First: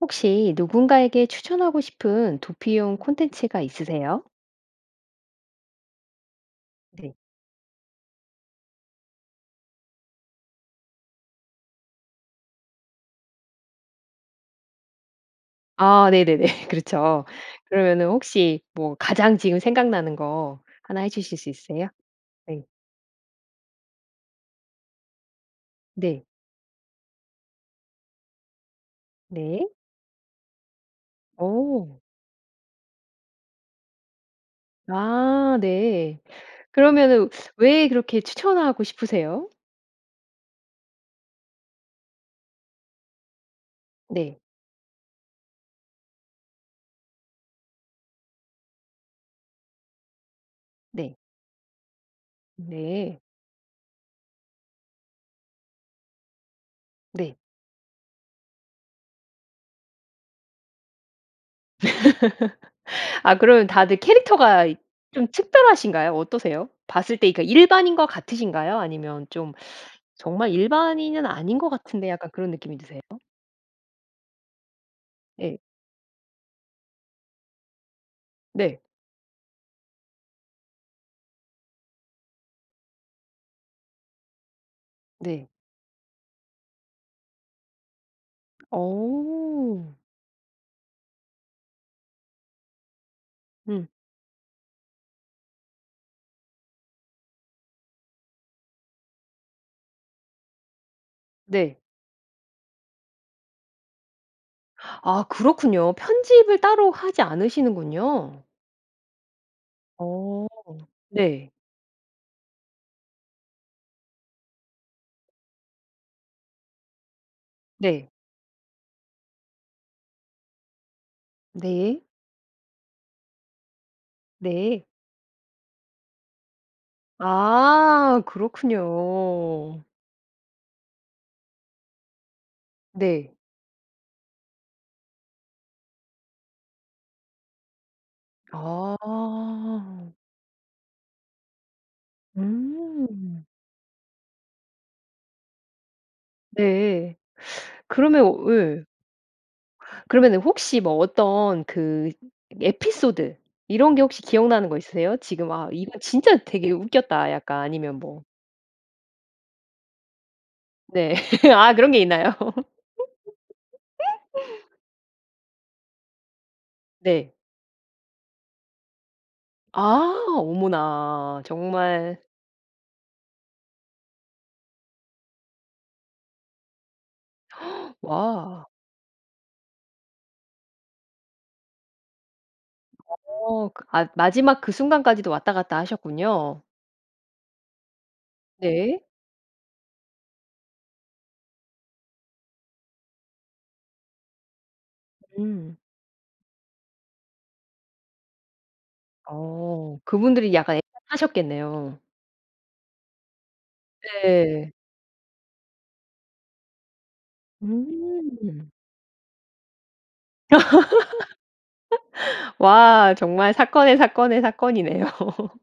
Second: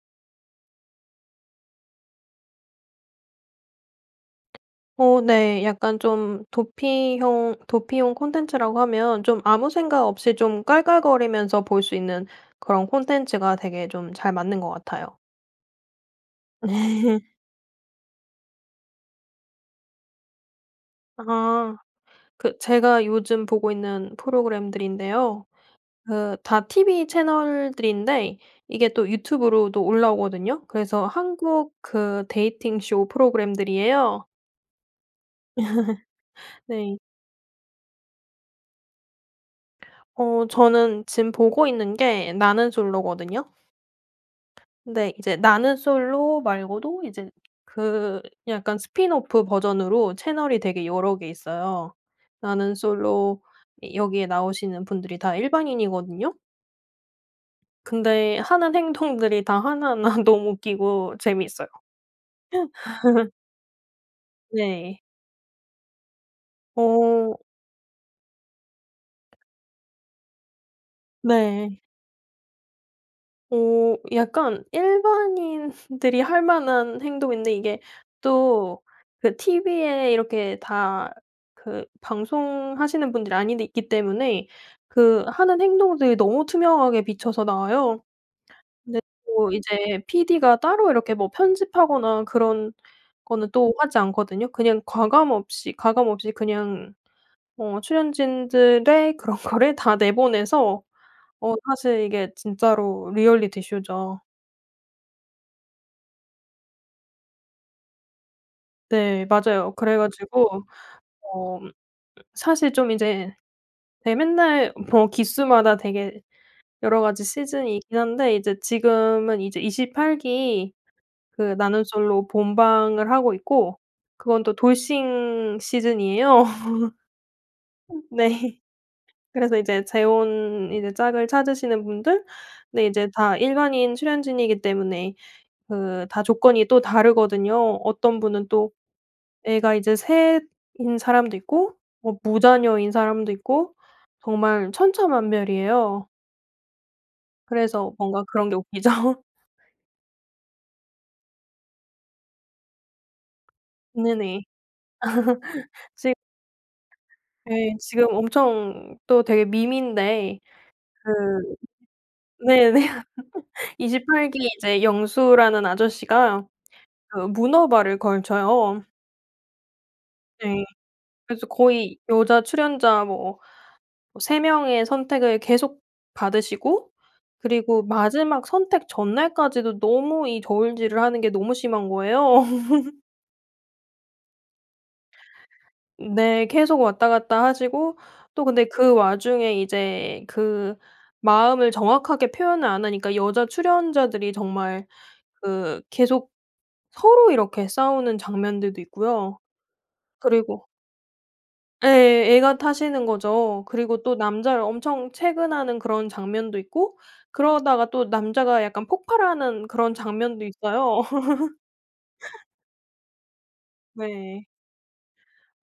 혹시 누군가에게 추천하고 싶은 도피용 콘텐츠가 있으세요? 어. 네. 약간 좀 네. 도피형 도피용 콘텐츠라고 하면 좀 아무 생각 없이 좀 깔깔거리면서 볼 수 있는 그런 콘텐츠가 되게 좀 잘 맞는 것 같아요. 아. 네네네. 그렇죠. 그러면은 혹시 뭐 가장 지금 생각나는 거 하나 해주실 수 아. 있으세요? 그 네. 제가 요즘 보고 있는 프로그램들인데요. 네. 그 다 티비 채널들인데 이게 또 네. 유튜브로도 올라오거든요. 그래서 한국 어. 그 데이팅 쇼 프로그램들이에요. 아 네. 네. 그러면은 왜 그렇게 추천하고 싶으세요? 어. 저는 지금 보고 있는 게 '나는 솔로'거든요. 네. 네. 이제 '나는 솔로' 말고도 이제 그 약간 스핀오프 버전으로 채널이 되게 네. 여러 개 있어요. '나는 네. 솔로' 이 여기에 나오시는 분들이 다 일반인이거든요. 네. 근데 하는 행동들이 다 하나하나 너무 웃기고 재미있어요. 아. 그러면 다들 캐릭터가 네. 좀 특별하신가요, 어떠세요? 봤을 때 어. 이렇게 일반인과 같으신가요? 아니면 좀 정말 일반인은 아닌 것 네. 같은데 약간 그런 느낌이 드세요? 어. 약간 네. 일반인들이 할 만한 행동인데 이게 네. 또 그 티비에 이렇게 다 그 방송하시는 분들이 아닌데 있기 때문에 그 네. 하는 행동들이 너무 투명하게 비춰서 나와요. 근데 뭐 어. 이제 피디가 따로 이렇게 뭐 편집하거나 그런 거는 또 음. 하지 않거든요. 그냥 과감 없이 가감 없이 그냥 어 출연진들의 그런 거를 다 내보내서 어 네. 사실 이게 진짜로 리얼리티쇼죠. 아 그렇군요. 편집을 따로 하지 않으시는군요. 네. 맞아요. 그래 어 가지고 네. 어 사실 좀 이제 예 맨날 뭐 기수마다 되게 여러 가지 시즌이 있긴 네. 한데 이제 지금은 이제 28 기 그 나는 네. 솔로 본방을 하고 있고 그건 또 네. 돌싱 시즌이에요. 아 네. 그래서 그렇군요. 이제 재혼 이제 짝을 찾으시는 분들. 근데 이제 네. 다 일반인 출연진이기 때문에 그 다 조건이 또 다르거든요. 어떤 분은 또 애가 이제 아. 3 인 사람도 있고 뭐 무자녀인 사람도 음. 있고 정말 천차만별이에요. 네. 그래서 그러면 뭔가 그런 게 예. 웃기죠. 그러면 혹시 뭐 어떤 그 에피소드 이런 게 혹시 네네. 기억나는 거 있으세요? 지금 '아 이거 지 진짜 되게 웃겼다.' 약간 예. 아니면 지금 뭐 엄청 또 되게 밈인데 네. 그 아 그런 게 있나요? 네네. 28 기에 이제 영수라는 아저씨가 그 네. 문어발을 걸쳐요. 아 네. 어머나 그래서 거의 정말 여자 출연자 뭐 뭐 3 명의 선택을 계속 받으시고 그리고 마지막 와. 선택 전날까지도 너무 이 저울질을 하는 게 너무 심한 거예요. 어 그 아 마지막 그 순간까지도 왔다 갔다 네. 하셨군요. 계속 왔다 갔다 하시고 또 근데 그 네. 와중에 이제 그 마음을 정확하게 표현을 안 하니까 여자 출연자들이 정말 음. 그 계속 서로 이렇게 싸우는 장면들도 있고요. 어 그분들이 그리고 약간 애가 예. 타셨겠네요. 애가 타시는 거죠. 그리고 또 남자를 네. 엄청 채근하는 그런 장면도 있고 그러다가 또 남자가 음. 약간 폭발하는 그런 장면도 있어요. 와 정말 사건의 사건의 네. 사건이네요.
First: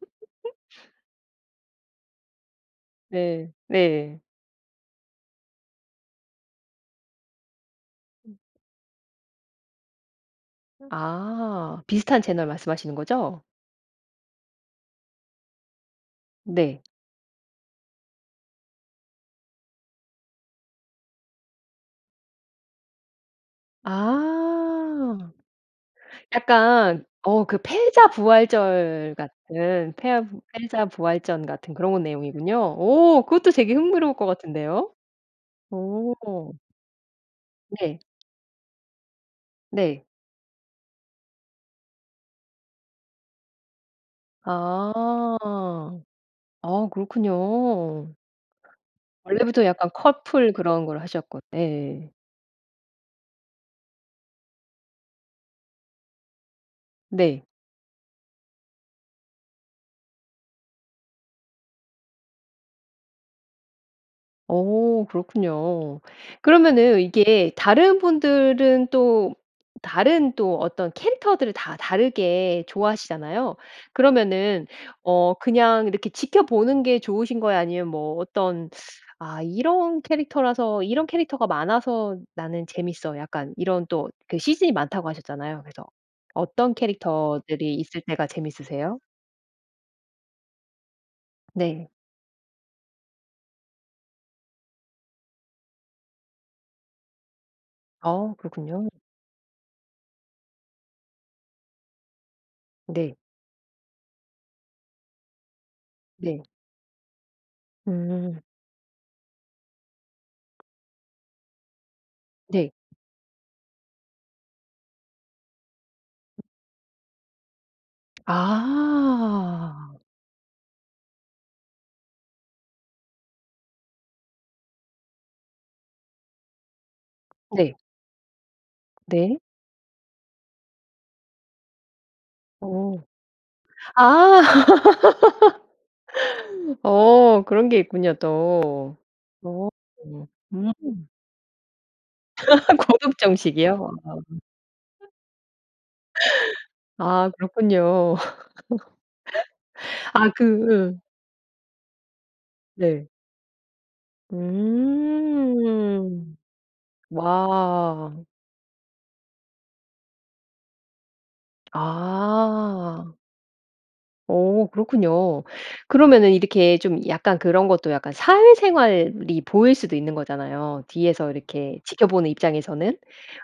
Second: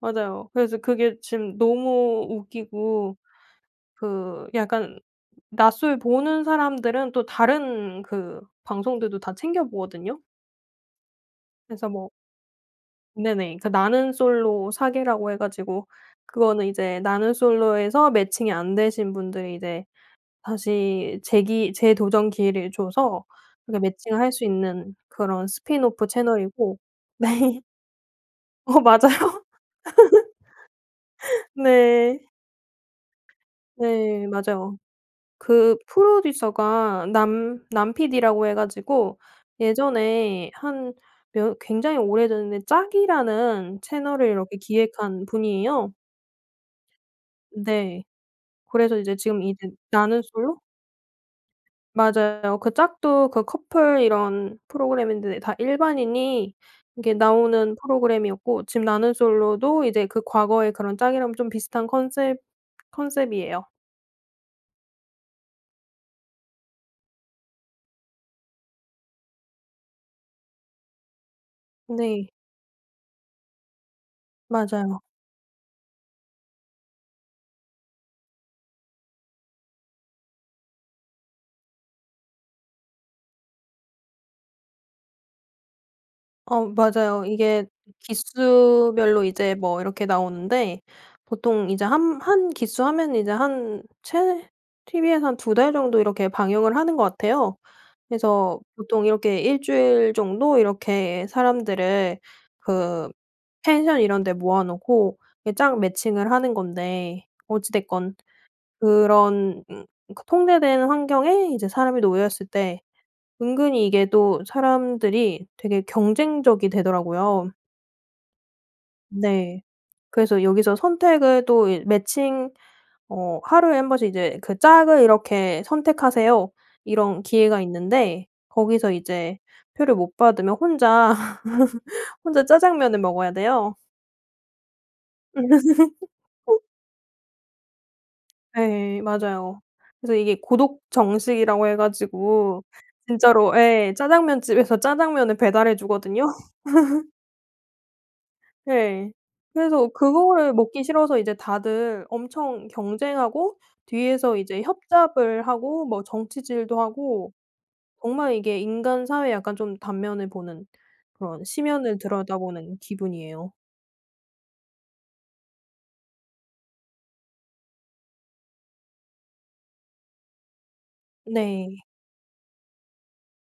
맞아요. 그래서 그게 지금 너무 웃기고 네. 네. 그 약간 나솔 보는 사람들은 또 다른 음. 그 방송들도 다 챙겨 보거든요. 아 그래서 뭐 비슷한 채널 말씀하시는 거죠? 네네. 그 나는 솔로 사계라고 해 가지고 그거는 네. 이제 나는 솔로에서 매칭이 안 되신 분들이 이제 다시 재기 재도전 기회를 줘서 이렇게 매칭할 수 있는 아 그런 스핀오프 채널이고 약간 어 그 네. 어 맞아요. 패자부활절 같은 패 패하부 패자부활전 같은 그런 네. 내용이군요. 어 그것도 되게 흥미로울 것 네 맞아요. 같은데요? 그 오 프로듀서가 남 남 네. PD라고 해 가지고 네. 예전에 한 몇 굉장히 오래됐는데 짝이라는 채널을 이렇게 기획한 아. 분이에요. 아 네. 그렇군요. 그래서 이제 지금 원래부터 이제 약간 나는 커플 솔로 그런 걸 하셨고 네. 맞아요. 그 짝도 그 커플 이런 프로그램인데 다 일반인이 이렇게 네. 나오는 프로그램이었고 지금 나는 솔로도 이제 그 과거의 그런 짝이랑 좀 비슷한 컨셉 컨셉이에요. 어 그렇군요. 그러면은 이게 다른 분들은 또 다른 또 어떤 캐릭터들을 다 네. 다르게 좋아하시잖아요. 그러면은 맞아요. 어 그냥 이렇게 지켜보는 게 좋으신 거예요? 아니면 뭐 어떤 '아 이런 캐릭터라서 이런 캐릭터가 많아서 나는 재미있어.' 약간 이런 또 그 시즌이 많다고 하셨잖아요. 그래서 어 어떤 맞아요. 이게 캐릭터들이 있을 때가 재밌으세요? 기수별로 이제 뭐 이렇게 나오는데 보통 이제 네. 한 한 기수 하면 이제 한 최 티비에서 한 2 달 정도 이렇게 방영을 하는 것 같아요. 아 그래서 그렇군요. 보통 이렇게 1 주일 정도 이렇게 사람들을 그 네. 펜션 이런 데 모아 놓고 이게 짝 매칭을 네. 하는 건데 어찌 됐건 음. 그런 음 그 통제된 환경에 이제 사람이 놓였을 네. 때 은근히 이게 또 사람들이 되게 경쟁적이 되더라고요. 네. 아. 그래서 여기서 선택을 또 이 매칭 어 하루에 1 번씩 이제 그 "짝을 이렇게 선택하세요." 이런 기회가 네. 있는데 거기서 이제 네. 표를 못 받으면 혼자 혼자 어. 짜장면을 먹어야 돼요. 아. 어 그런 게 있군요 또. 네. 맞아요 어 그래서 음. 이게 고독 정식이라고 해 가지고 고독 진짜로 정식이요? 예 아. 짜장면집에서 짜장면을 배달해 주거든요. 아 그렇군요. 네. 그래서 아 그거를 먹기 그 싫어서 이제 다들 엄청 네. 경쟁하고 뒤에서 이제 협잡을 하고 뭐 음. 정치질도 하고 와. 정말 이게 인간 사회에 약간 좀 단면을 보는 그런 심연을 들여다보는 아. 기분이에요. 어 그렇군요. 그러면은 이렇게 좀 약간 그런 것도 약간 사회생활이 보일 수도 있는 거잖아요 뒤에서 네. 이렇게 지켜보는 입장에서는.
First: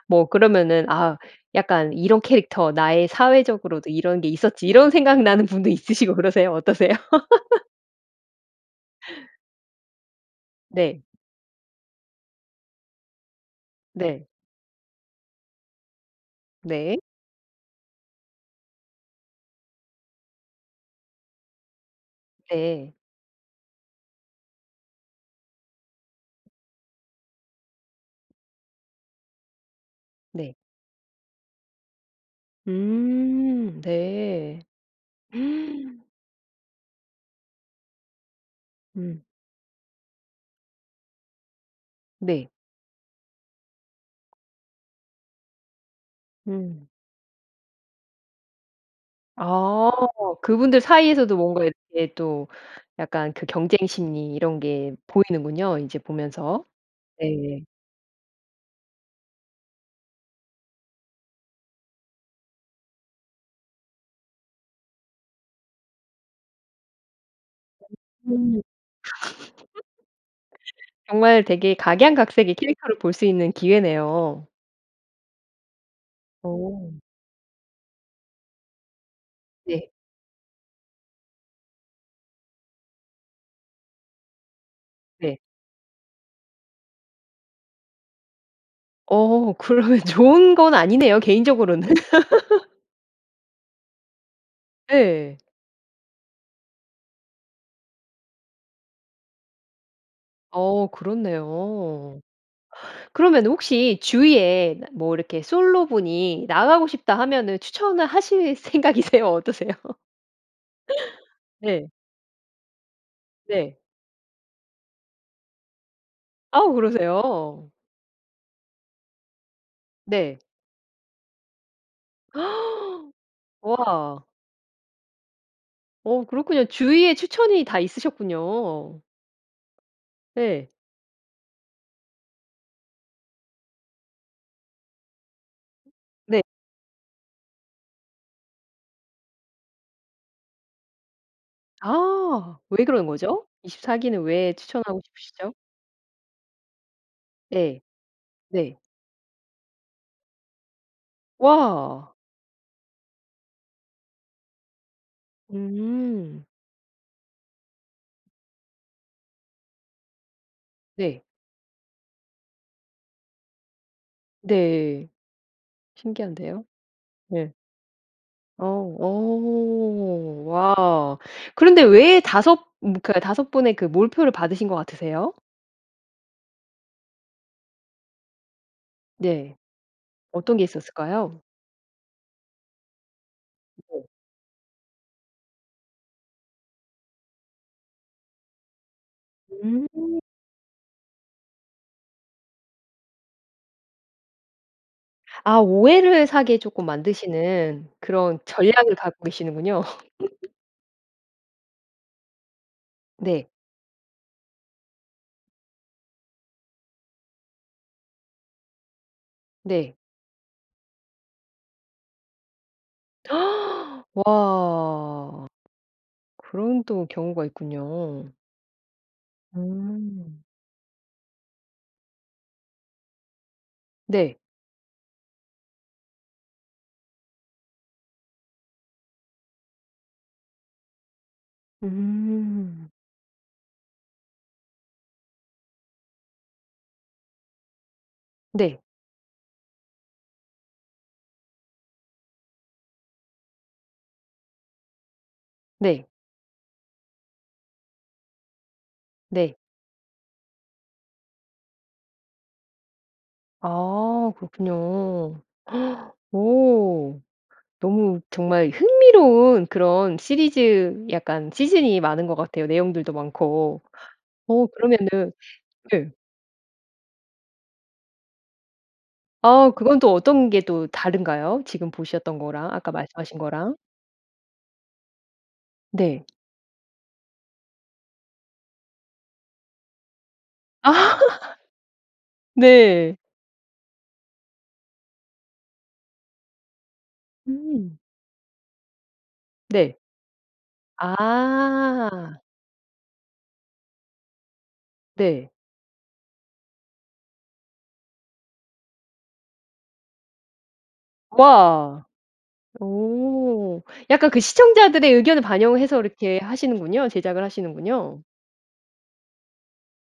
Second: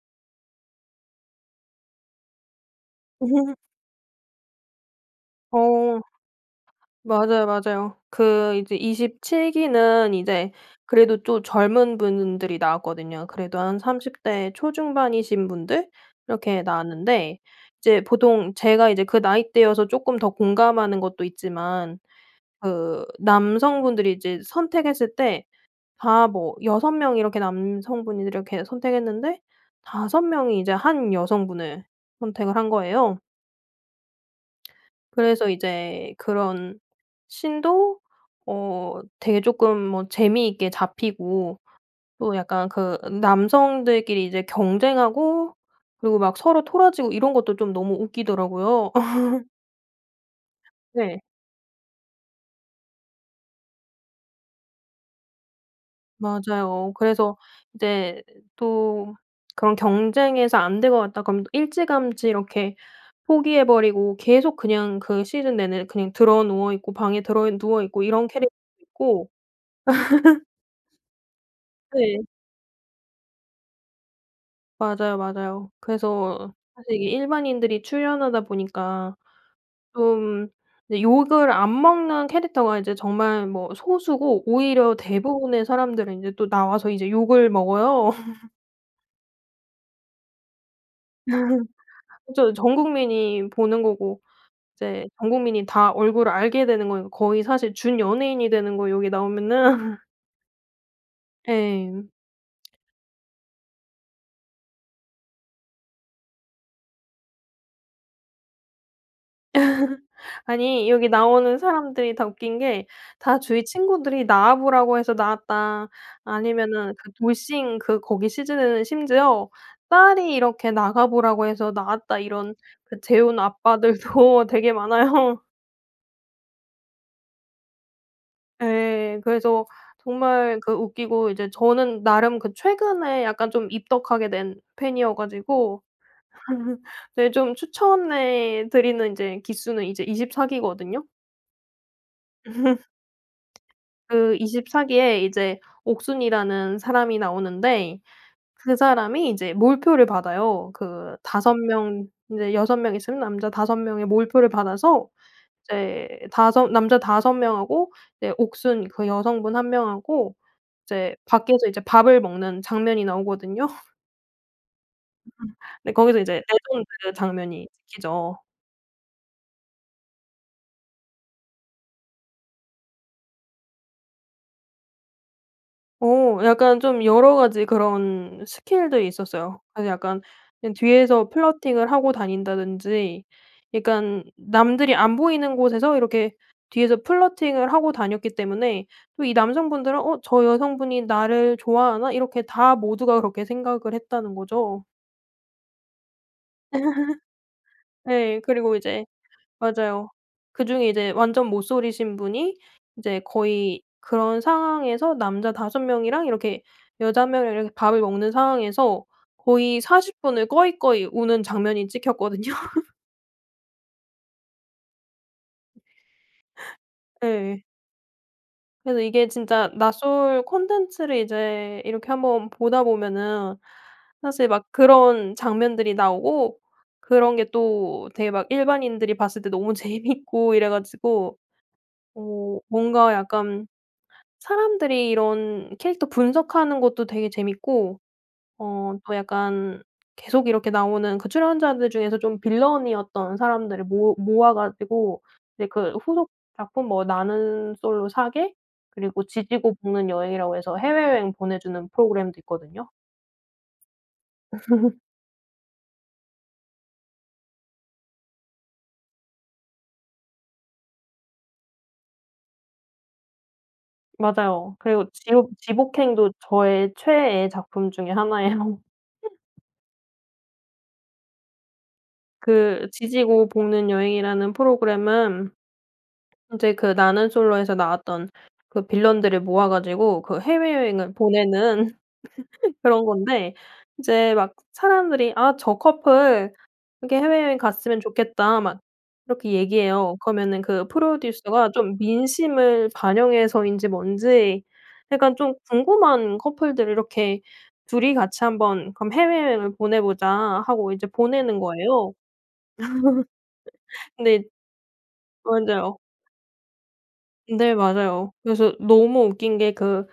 뭐 그러면은 아 약간 '이런 캐릭터 나의 사회적으로도 이런 게 있었지.' 이런 생각나는 분도 어. 있으시고 그러세요? 어떠세요? 맞아요, 맞아요. 그 이제 27 기는 이제 네. 그래도 또 젊은 분들이 나왔거든요. 그래도 한 30 네. 대 초중반이신 분들 이렇게 네. 나왔는데 이제 보통 제가 이제 그 나이대여서 쪼끔 더 공감하는 것도 있지만 네. 그 남성분들이 이제 선택했을 때 다 뭐 6 명이 이렇게 남성분들이 이렇게 선택했는데 5 네. 명이 이제 1 여성분을 선택을 한 거예요. 음. 네. 그래서 이제 그런 scene도 어 음. 되게 쪼끔 뭐 재미있게 잡히고 또 네. 약간 그 남성들끼리 이제 경쟁하고 그리고 막 서로 음. 토라지고 이런 것도 좀 너무 웃기더라고요. 아 그 분들 네. 사이에서도 뭔가 이렇게 또 약간 그 경쟁 심리 이런 게 보이는군요 이제 보면서. 맞아요. 그래서 네. 이제 또 '그런 경쟁에서 안 될 것 같다.' 그러면 또 일찌감치 이렇게 포기해 버리고 계속 그냥 그 시즌 내내 그냥 드러누워 있고, 방에 음. 드러누워 있고 이런 캐릭터도 있고 정말 되게 네. 각양각색의 캐릭터를 볼 수 있는 기회네요. 맞아요 맞아요. 그래서 어. 사실 이게 일반인들이 출연하다 보니까 네. 좀 이제 욕을 안 먹는 캐릭터가 이제 정말 뭐 소수고 오히려 네. 대부분의 사람들은 이제 또 나와서 이제 욕을 먹어요. 어 그러면 좋은 건 아니네요 개인적으로는. 그쵸. 전국민이 보는 거고 이제 예. 전국민이 다 얼굴을 알게 되는 거예요. 거의 사실 준연예인이 되는 거예요 여기 나오면은. 어우 예. 그렇네요. 그러면은 혹시 주위에 뭐 이렇게 솔로 분이 "나가고 싶다." 하면은 추천을 하실 생각이세요, 어떠세요? 아니 여기 나오는 네. 사람들이 다 웃긴 게 다 "주위 네. 친구들이 나와 보라고 해서 나왔다." 어우 아니면은 그 그러세요? 돌싱 그 거기 시즌에는 심지어 "딸이 네. 이렇게 나가 보라고 해서 나왔다." 이런 그 재혼 와. 아빠들도 되게 많아요. 어 그렇군요. 주위에 추천이 다 있으셨군요. 예. 그래서 정말 예. 그 웃기고 이제 저는 나름 그 최근에 약간 좀 입덕하게 된 팬이어 가지고 네. 네 좀 추천해 드리는 이제 기수는 이제 24 기거든요? 아 왜 그러는 거죠? 24 기는 그 왜 24 추천하고 기에 싶으시죠? 이제 옥순이라는 사람이 예. 나오는데 그 네. 사람이 이제 몰표를 받아요. 그 5 명 와. 이제 6 명 있으면 남자 5 명의 몰표를 받아서 이제 음. 5 남자 5 명하고 이제 옥순 그 여성분 1 명하고 이제 네. 밖에서 이제 밥을 먹는 장면이 나오거든요? 네. 음. 근데 거기서 이제 내 신기한데요. 돈 들여 네. 장면이 찍히죠. 어, 어. 와! 그런데 왜 5 분 그니까 5 분의 그 몰표를 받으신 것 같으세요? 어. 약간 좀 여러 가지 그런 스킬들이 네. 있었어요. 그래서 약간 어떤 게 그냥 뒤에서 있었을까요? 플러팅을 하고 다닌다든지 네. 그러니깐 남들이 안 보이는 곳에서 이렇게 뒤에서 플러팅을 하고 다녔기 때문에 또 이 음. 남성분들은 '어. 저 여성분이 나를 좋아하나?' 이렇게 다 모두가 그렇게 생각을 했다는 거죠. 아. 오해를 사게 조금 만드시는 그런 네. 그리고 전략을 이제 갖고 계시는군요. 맞아요 그중에 이제 완전 모솔이신 분이 이제 네. 거의 그런 상황에서 남자 5 명이랑 이렇게 여자 1 명이랑 이렇게 밥을 먹는 상황에서 거의 네. 40 분을 꺼이꺼이 우는 장면이 찍혔거든요. 와. 그런 또 경우가 예. 있군요. 그래서 이게 진짜 나솔 음. 콘텐츠를 이제 이렇게 한번 보다 보면은 네. 사실 막 그런 장면들이 나오고 그런 게 또 되게 막 일반인들이 봤을 때 너무 재미있고 이래 가지고 어 음. 뭔가 약간 사람들이 이런 캐릭터 분석하는 것도 되게 재미있고 네. 어 또 약간 계속 이렇게 나오는 그 출연자들 중에서 좀 빌런이었던 사람들을 모 모아 가지고 이제 그 네. 후속 작품 뭐 '나는 솔로 사계' 그리고 네. '지지고 볶는 여행'이라고 해서 해외여행 보내주는 프로그램도 있거든요. 아. 그렇군요. 어. 너무 정말 흥미로운 그런 시리즈 약간 시즌이 많은 것 같아요 내용들도 많고. 어. 맞아요. 그리고 그러면은 지옥 네. 지볶행도 저의 최애 작품 중에 하나예요. 아. 그건 또 어떤 게 또 다른가요? 지금 보셨던 거랑 그 아까 말씀하신 '지지고 거랑? 볶는 여행'이라는 프로그램은 네. 이제 그 '나는 솔로'에서 나왔던 그 빌런들을 모아 가지고 그 해외여행을 아. 보내는 그런 네. 건데 이제 막 사람들이 "아 저 커플 이렇게 해외여행 음. 갔으면 좋겠다." 막 이렇게 네. 얘기해요. 그러면은 그 프로듀서가 좀 아. 민심을 반영해서인지 뭔지 약간 네. 좀 궁금한 커플들을 이렇게 둘이 같이 한번 그럼 해외여행을 보내보자 하고 이제 보내는 와! 거예요. 오. 약간 그 근데 시청자들의 의견을 맞아요. 반영해서 이렇게 하시는군요. 제작을 네 하시는군요. 맞아요. 그래서 너무 웃긴 게 그,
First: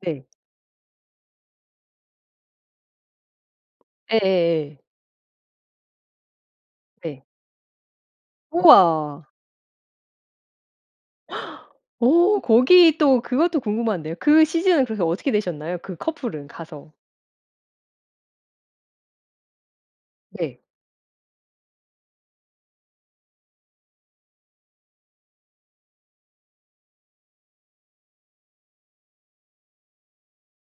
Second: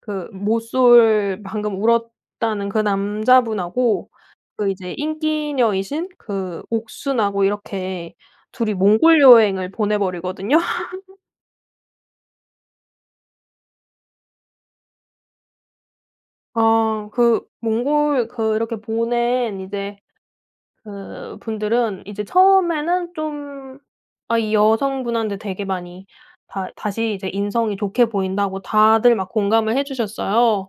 네. 그 모쏠 방금 울었다는 그 남자분하고 그 예예예. 이제 인기녀이신 그 네. 옥순하고 이렇게 둘이 몽골 우와! 여행을 보내버리거든요. 어! 거기 또 그것도 궁금한데요. 그 시즌은 그래서 어떻게 되셨나요? 그 커플은 가서? 아. 그 몽골 그 이렇게 보낸 이제 네. 그분들은 이제 처음에는 좀 아 이 여성분한테 되게 많이 다 다시 이제 인성이 좋게 보인다고 다들 막 공감을 해주셨어요.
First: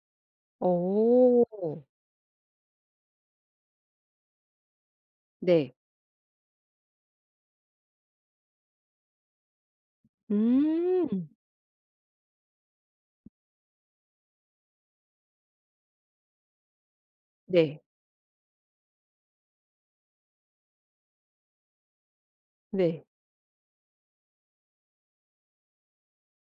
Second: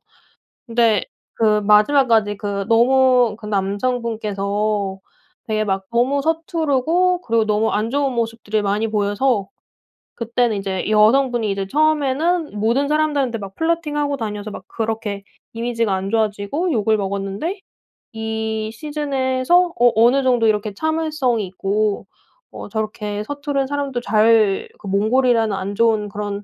근데 그 어. 마지막까지 그 너무 그 남성분께서 되게 네. 막 너무 서투르고 그리고 너무 안 좋은 모습들을 많이 보여서 그때는 이제 음. 여성분이 이제 처음에는 모든 사람들한테 막 플러팅하고 다녀서 막 그렇게 이미지가 안 좋아지고 욕을 먹었는데 네. 이 시즌에서 어 '어느 정도 이렇게 참을성이 있고 어 네. 저렇게 서투른 사람도 잘 그 몽골이라는 안 좋은 그런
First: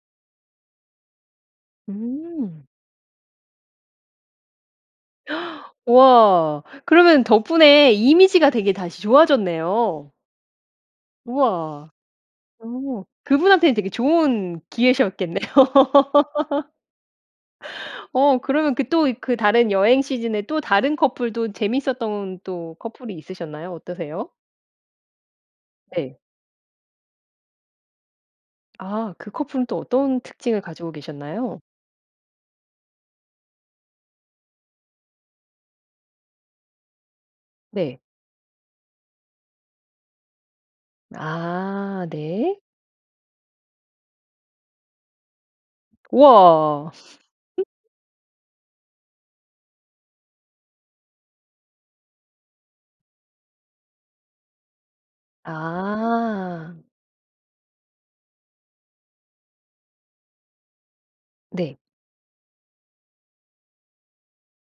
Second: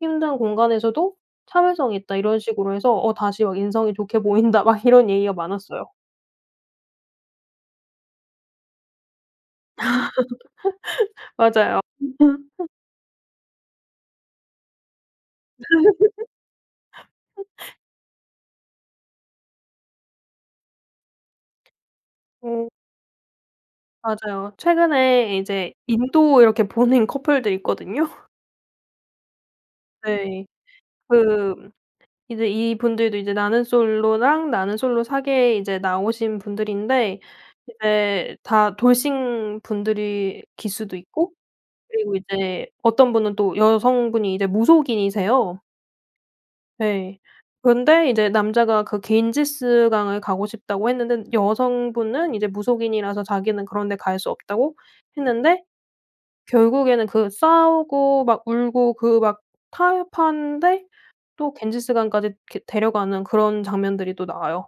힘든 공간에서도 참을성이 있다.' 이런 음. 식으로 해서 어 "다시 막 인성이 좋게 보인다." 막 이런 얘기가 많았어요. 와. 그러면 덕분에 이미지가 되게 다시 좋아졌네요. 맞아요. 우와. 어. 그분한테는 되게 좋은 기회셨겠네요. 어. 그러면 그 또 이 그 다른 여행 시즌에 또 다른 커플도 재미있었던 네. 또 커플이 있으셨나요, 어떠세요? 맞아요. 최근에 이제 네. 인도 이렇게 보낸 커플들 있거든요. 아 그 커플은 또 어떤 네. 특징을 가지고 계셨나요? 그 이제 이 분들도 이제 나는 솔로랑 나는 솔로 사계에 이제 나오신 분들인데 네. 이제 다 돌싱 분들이 기수도 있고 아 그리고 네. 이제 어떤 분은 또 여성분이 이제 무속인이세요. 우와. 네. 근데 이제 남자가 그 갠지스강을 가고 싶다고 했는데 여성분은 이제 무속인이라서 자기는 그런 데 갈 수 없다고 했는데 아. 결국에는 그 싸우고 막 울고 그 막 타협하는데 또 네. 갠지스강까지 이렇게 데려가는 그런 장면들이 또 나와요.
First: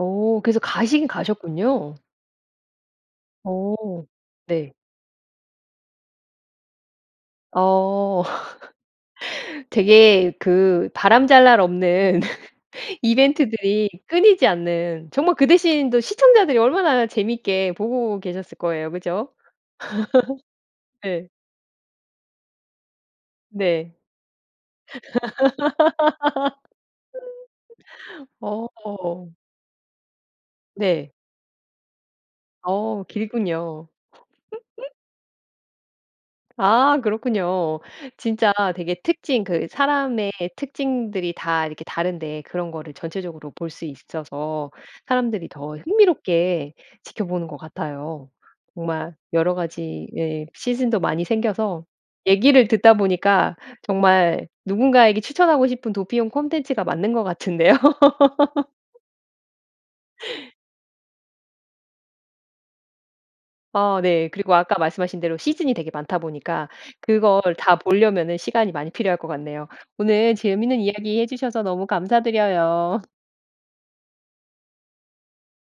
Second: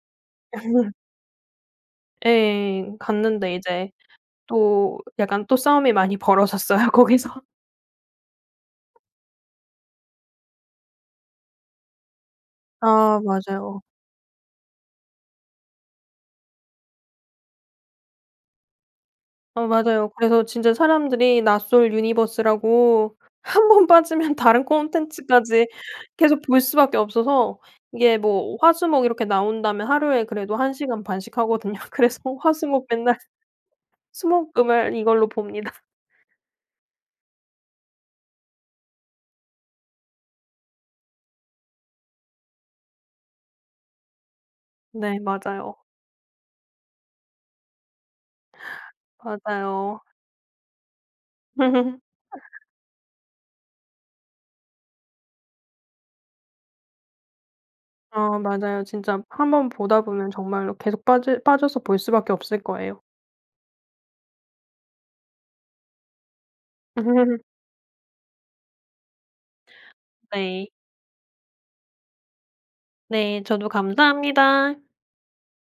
어 그래서 가시긴 가셨군요. 예. 갔는데 이제 어. 네. 또 약간 또 싸움이 많이 벌어졌어요 거기서. 어. 되게 그 바람 잘 날 없는 아. 맞아요. 이벤트들이 끊이지 않는 정말 그 대신 또 시청자들이 얼마나 재밌게 보고 계셨을 거예요. 그죠? 어 맞아요. 그래서 진짜 네. 사람들이 나솔 유니버스라고 1 번 네. 빠지면 다른 콘텐츠까지 계속 볼 수밖에 없어서 이게 뭐 화, 수, 목 이렇게 어. 나온다면 하루에 그래도 1 시간 네. 반씩 하거든요. 그래서 화, 수, 목 어. 맨날 길군요. 수, 목, 금을 이걸로 봅니다. 아 그렇군요. 진짜 되게 특징 그 사람의 특징들이 다 이렇게 다른데 그런 거를 전체적으로 볼 수 있 있어서 네. 사람들이 더 맞아요. 흥미롭게 지켜보는 것 같아요. 정말 여러 맞아요. 가지 예 시즌도 많이 생겨서 얘기를 듣다 보니까 정말 누군가에게 추천하고 싶은 도피용 콘텐츠가 맞는 것 같은데요. 어 맞아요. 진짜 한번 보다 보면 정말로 계속 빠져 빠져서 볼 수밖에 없을 거예요. 아 네. 그리고 아까 말씀하신 대로 시즌이 되게 많다 보니까 그걸 다 보려면은 시간이 많이 필요할 것 같네요. 오늘 네. 재밌는 이야기해 주셔서 너무 감사드려요. 네. 저도 감사합니다.